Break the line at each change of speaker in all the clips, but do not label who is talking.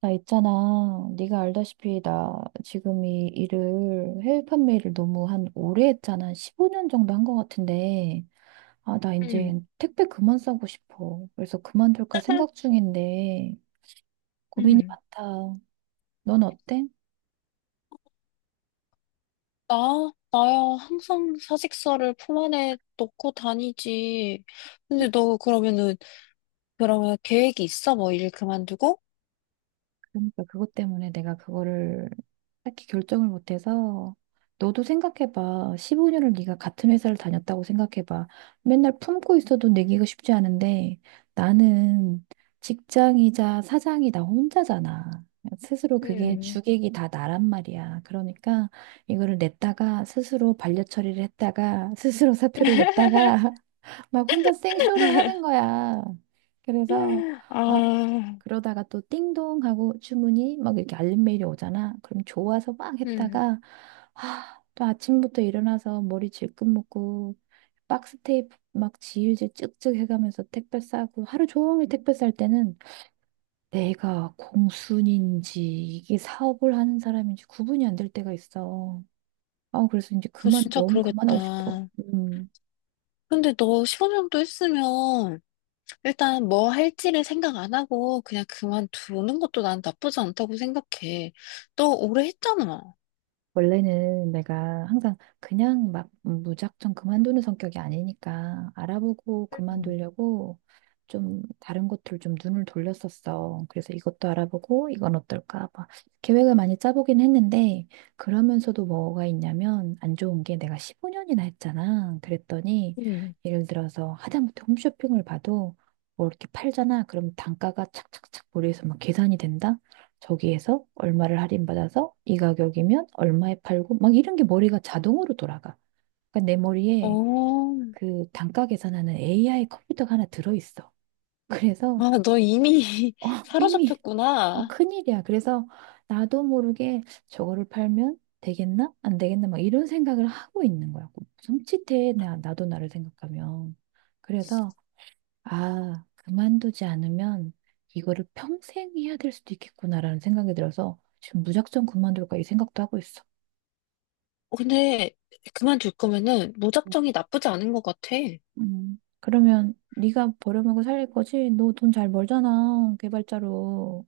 나 있잖아. 네가 알다시피 나 지금 이 일을 해외 판매를 너무 한 오래 했잖아. 15년 정도 한 것 같은데. 아, 나
음,
이제 택배 그만 싸고 싶어. 그래서 그만둘까 생각 중인데 고민이
음.
많다. 넌 어때?
나야 항상 사직서를 품 안에 넣고 다니지. 근데 너 그러면 계획이 있어? 뭐 일 그만두고?
그러니까 그것 때문에 내가 그거를 딱히 결정을 못해서 너도 생각해봐. 15년을 네가 같은 회사를 다녔다고 생각해봐. 맨날 품고 있어도 내기가 쉽지 않은데 나는 직장이자 사장이 나 혼자잖아. 스스로 그게
음.
주객이 다 나란 말이야. 그러니까 이거를 냈다가 스스로 반려 처리를 했다가 스스로 사표를 냈다가 막 혼자 생쇼를 하는 거야. 그래서 아,
아,
그러다가 또 띵동 하고 주문이 막 이렇게 알림 메일이 오잖아. 그럼 좋아서 막
음.
했다가 아, 또 아침부터 일어나서 머리 질끈 묶고 박스 테이프 막 지우개 쭉쭉 해가면서 택배 싸고 하루 종일 택배 쌀 때는 내가 공순인지 이게 사업을 하는 사람인지 구분이 안 될 때가 있어. 아, 그래서 이제
그거
그만
진짜
너무 그만하고 싶어.
그러겠다.
음.
근데 너 15년 정도 했으면 일단 뭐 할지를 생각 안 하고 그냥 그만두는 것도 난 나쁘지 않다고 생각해. 너 오래 했잖아.
원래는 내가 항상 그냥 막 무작정 그만두는 성격이 아니니까 알아보고
음.
그만두려고 좀 다른 곳들 좀 눈을 돌렸었어. 그래서 이것도 알아보고 이건 어떨까 막 계획을 많이 짜보긴 했는데 그러면서도 뭐가 있냐면 안 좋은 게 내가 15년이나 했잖아. 그랬더니
음.
예를 들어서 하다못해 홈쇼핑을 봐도 뭐 이렇게 팔잖아. 그럼 단가가 착착착 머리에서 막 계산이 된다? 저기에서 얼마를 할인받아서 이 가격이면 얼마에 팔고 막 이런 게 머리가 자동으로 돌아가. 그러니까 내 머리에
어.
그 단가 계산하는 AI 컴퓨터가 하나 들어있어. 그래서
아, 너 이미
어, 이미
사로잡혔구나.
큰일이야. 그래서 나도 모르게 저거를 팔면 되겠나? 안 되겠나? 막 이런 생각을 하고 있는 거야. 섬찟해. 나도 나를 생각하면. 그래서 아, 그만두지 않으면 이거를 평생 해야 될 수도 있겠구나라는 생각이 들어서 지금 무작정 그만둘까 이 생각도 하고 있어.
어, 근데 그만둘 거면은 무작정이 나쁘지 않은 것 같아.
그러면 네가 버려먹고 살릴 거지? 너 돈 잘 벌잖아, 개발자로.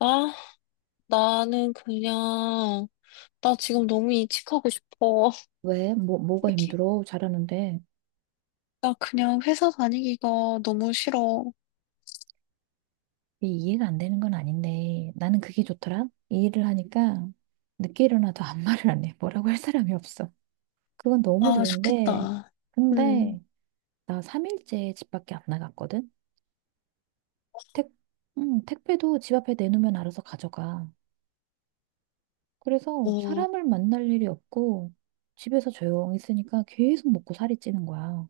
아, 나는 그냥, 나 지금 너무 이직하고 싶어.
왜? 뭐, 뭐가
이렇게,
힘들어? 잘하는데.
나 그냥 회사 다니기가 너무 싫어.
이게 이해가 안 되는 건 아닌데. 나는 그게 좋더라. 이 일을 하니까 늦게 일어나도 아무 말을 안 해. 뭐라고 할 사람이 없어. 그건 너무
아,
좋은데.
좋겠다. 음,
근데 나 3일째 집 밖에 안 나갔거든? 택, 택배도 집 앞에 내놓으면 알아서 가져가. 그래서
어,
사람을 만날 일이 없고 집에서 조용히 있으니까 계속 먹고 살이 찌는 거야.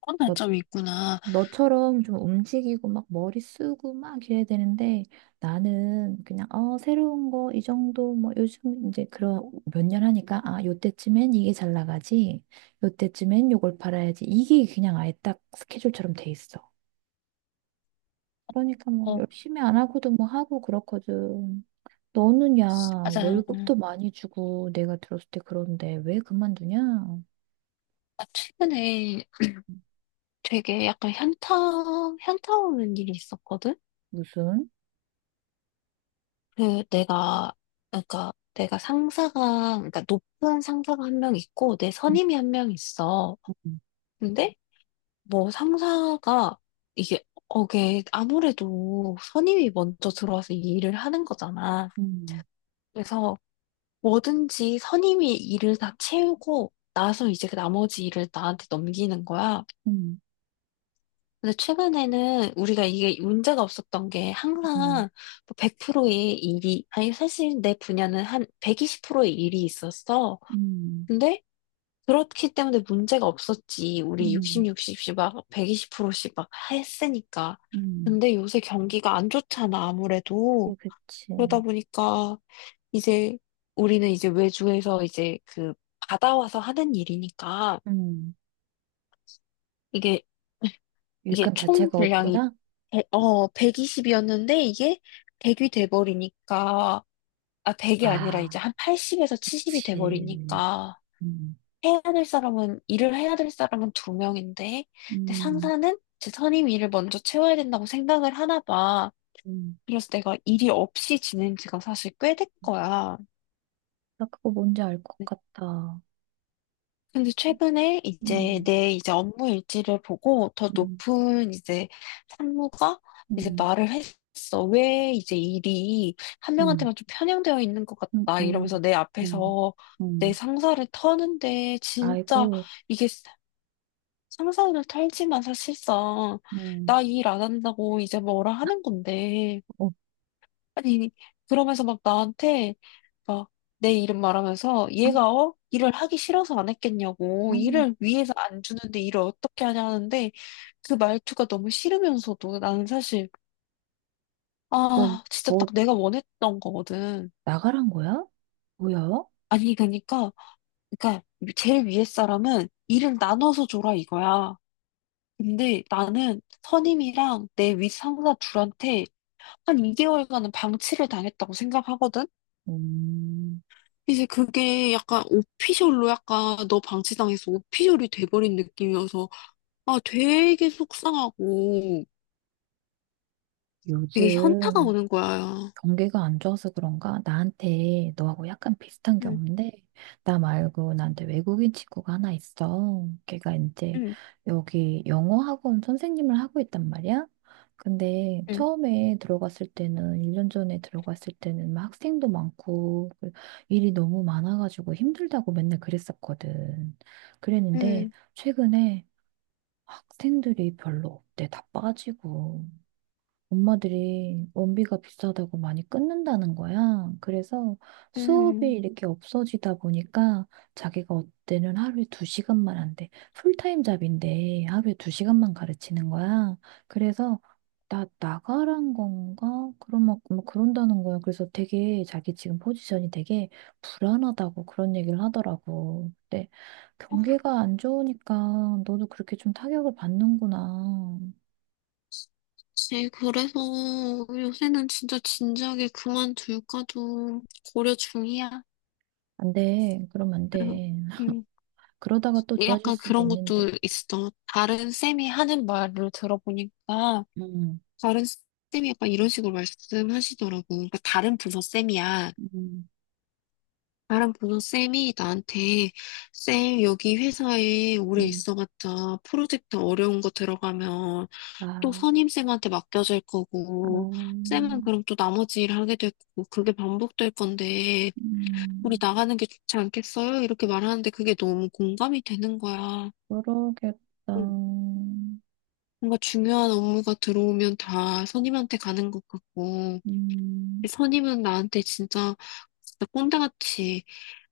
그런
너,
단점이 있구나.
너처럼 좀 움직이고 막 머리 쓰고 막 이래야 되는데 나는 그냥 새로운 거 이 정도 뭐 요즘 이제 그런 몇 년 하니까 아, 요때쯤엔 이게 잘 나가지. 요때쯤엔 요걸 팔아야지. 이게 그냥 아예 딱 스케줄처럼 돼 있어. 그러니까 뭐
어,
열심히 안 하고도 뭐 하고 그렇거든. 너는 야,
맞아.
월급도 많이 주고 내가 들었을 때 그런데 왜 그만두냐?
나 최근에 되게 약간 현타 오는 일이 있었거든?
무슨?
내가 그러니까 내가 상사가 그러니까 높은 상사가 한 명 있고 내 선임이 한 명 있어.
음,
근데 뭐 상사가 이게 어게 아무래도 선임이 먼저 들어와서 이 일을 하는 거잖아.
음,
그래서 뭐든지 선임이 일을 다 채우고 나서 이제 그 나머지 일을 나한테 넘기는 거야.
음,
근데 최근에는 우리가 이게 문제가 없었던 게
음,
항상 뭐 100%의 일이, 아니, 사실 내 분야는 한 120%의 일이 있었어.
음,
근데 그렇기 때문에 문제가 없었지. 우리 60,
음,
60씩 막 120%씩 막 했으니까.
음,
근데 요새 경기가 안 좋잖아,
예,
아무래도.
그치.
그러다 보니까 이제 우리는 이제 외주에서 이제 그 받아와서 하는 일이니까
음.
이게 이게
일감
총
자체가
분량이
없구나?
120이었는데 이게 100이 돼버리니까, 아, 100이 아니라 이제
아,
한 80에서 70이
그치.
돼버리니까,
음,
일을 해야 될 사람은 두 명인데, 근데
음,
상사는 제 선임 일을 먼저 채워야 된다고 생각을 하나 봐.
음,
그래서 내가 일이 없이 지낸 지가 사실 꽤 된 거야.
나 그거 뭔지 알 것 같다.
근데 최근에 이제
음,
내 이제 업무 일지를 보고 더
음,
높은 이제 상무가 이제
음,
말을 했어. 왜 이제 일이 한
음,
명한테만 좀 편향되어 있는 것
음,
같다. 이러면서
음,
내
음,
앞에서 내
음.
상사를 터는데 진짜
아이고,
이게 상사를 털지만 사실상
음.
나 일 안 한다고 이제 뭐라 하는 건데.
어,
아니, 그러면서 막 나한테 막 내 이름 말하면서
음,
얘가 어? 일을 하기 싫어서 안 했겠냐고
음.
일을 위해서 안 주는데 일을 어떻게 하냐 하는데 그 말투가 너무 싫으면서도 나는 사실
뭐,
아 진짜 딱
뭐,
내가 원했던 거거든.
나가란 거야? 뭐야?
아니 그러니까 제일 위에 사람은 일을 나눠서 줘라 이거야. 근데 나는 선임이랑 내 윗상사 둘한테 한 2개월간은 방치를 당했다고 생각하거든.
음,
이제 그게 약간 오피셜로 약간 너 방치당해서 오피셜이 돼버린 느낌이어서 아 되게 속상하고 되게 현타가
요즘
오는 거야.
경기가 안 좋아서 그런가? 나한테 너하고 약간 비슷한
응,
경우인데, 나 말고 나한테 외국인 친구가 하나 있어. 걔가 이제
응,
여기 영어 학원 선생님을 하고 있단 말이야? 근데
응,
처음에 들어갔을 때는, 1년 전에 들어갔을 때는 막 학생도 많고, 그 일이 너무 많아가지고 힘들다고 맨날 그랬었거든. 그랬는데,
응,
최근에 학생들이 별로 없대. 다 빠지고. 엄마들이 원비가 비싸다고 많이 끊는다는 거야. 그래서 수업이
응.
이렇게 없어지다 보니까 자기가 어때는 하루에 두 시간만 한대. 풀타임 잡인데 하루에 두 시간만 가르치는 거야. 그래서 나 나가란 건가? 그런 막 그런다는 거야. 그래서 되게 자기 지금 포지션이 되게 불안하다고 그런 얘기를 하더라고. 근데
아,
경기가 안 좋으니까 너도 그렇게 좀 타격을 받는구나.
그치. 그래서 요새는 진짜 진작에 그만둘까도 고려 중이야.
안 돼. 그럼 안
응,
돼.
응.
그러다가 또 좋아질
약간
수도
그런
있는데.
것도 있어. 다른 쌤이 하는 말을 들어보니까
음,
다른 쌤이 약간 이런 식으로 말씀하시더라고. 그러니까 다른 부서 쌤이야.
음,
나랑 보던 쌤이 나한테 쌤 여기 회사에 오래
음.
있어봤자 프로젝트 어려운 거 들어가면 또
아,
선임쌤한테 맡겨질
아,
거고 쌤은 그럼 또 나머지 일 하게 될 거고 그게 반복될 건데 우리
음,
나가는 게 좋지 않겠어요? 이렇게 말하는데 그게 너무 공감이 되는 거야.
그러겠다.
음, 뭔가 중요한 업무가 들어오면 다 선임한테 가는 것 같고
음,
선임은 나한테 진짜 진짜 꼰대같이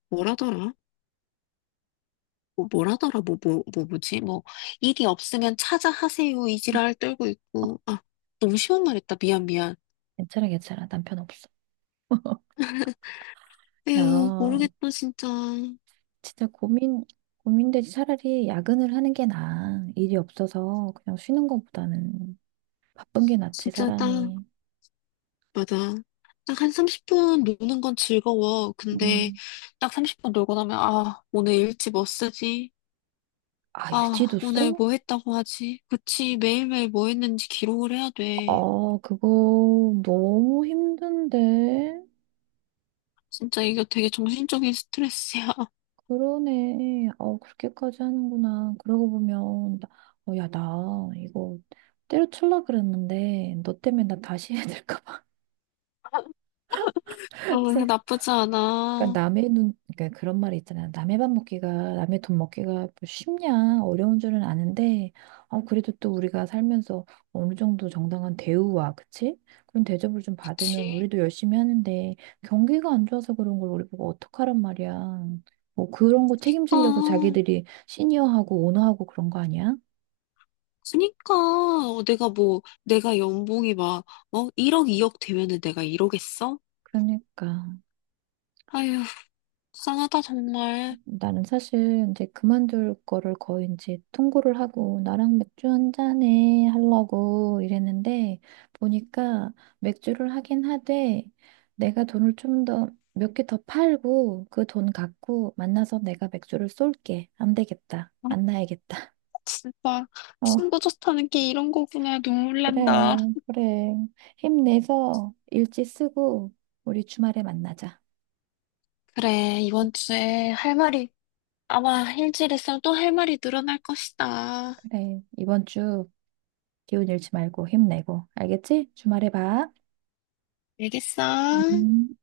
뭐라더라? 뭐, 뭐라더라, 뭐, 뭐, 뭐, 뭐지? 뭐, 일이 없으면 찾아 하세요. 이 지랄 떨고 있고. 아, 너무 쉬운 말 했다. 미안, 미안.
괜찮아, 괜찮아. 남편 없어. 야,
에휴, 모르겠다, 진짜.
진짜 고민되지. 차라리 야근을 하는 게 나아. 일이 없어서 그냥 쉬는 것보다는 바쁜 게 낫지,
진짜 딱,
사람이.
맞아. 딱 한 30분 노는 건 즐거워. 근데
음.
딱 30분 놀고 나면, 아, 오늘 일지 뭐 쓰지?
아,
아,
일지도 써?
오늘 뭐 했다고 하지? 그치, 매일매일 뭐 했는지 기록을 해야 돼.
아, 그거 너무 힘든데.
진짜 이거 되게 정신적인 스트레스야.
그러네. 그렇게까지 하는구나. 그러고 보면, 야, 나 이거 때려칠라 그랬는데, 너 때문에 나 다시 해야 될까 봐.
어, 나쁘지
그러니까
않아.
남의 눈, 그러니까 그런 말이 있잖아. 남의 돈 먹기가 뭐 쉽냐, 어려운 줄은 아는데, 그래도 또 우리가 살면서 어느 정도 정당한 대우와, 그치? 그런 대접을 좀 받으면
그치?
우리도 열심히 하는데, 경기가 안 좋아서 그런 걸 우리 보고 어떡하란 말이야. 뭐 그런 거 책임지려고
아.
자기들이 시니어하고 오너하고 그런 거 아니야?
그니까 어, 내가 연봉이 막 어? 1억 2억 되면은 내가 이러겠어?
그러니까.
아휴, 불쌍하다, 정말.
나는 사실 이제 그만둘 거를 거의 이제 통보를 하고 나랑 맥주 한 잔에 하려고 이랬는데 보니까 맥주를 하긴 하되 내가 돈을 좀 더 몇 개 더 팔고 그 돈 갖고 만나서 내가 맥주를 쏠게. 안 되겠다.
아,
만나야겠다.
진짜
어,
친구 좋다는 게 이런 거구나. 눈물
그래,
난다.
그래. 힘내서 일지 쓰고 우리 주말에 만나자.
그래, 이번 주에 할 말이 아마 일주일에 있으면 또 할 말이 늘어날 것이다.
그래. 이번 주 기운 잃지 말고 힘내고. 알겠지? 주말에 봐.
알겠어?
음.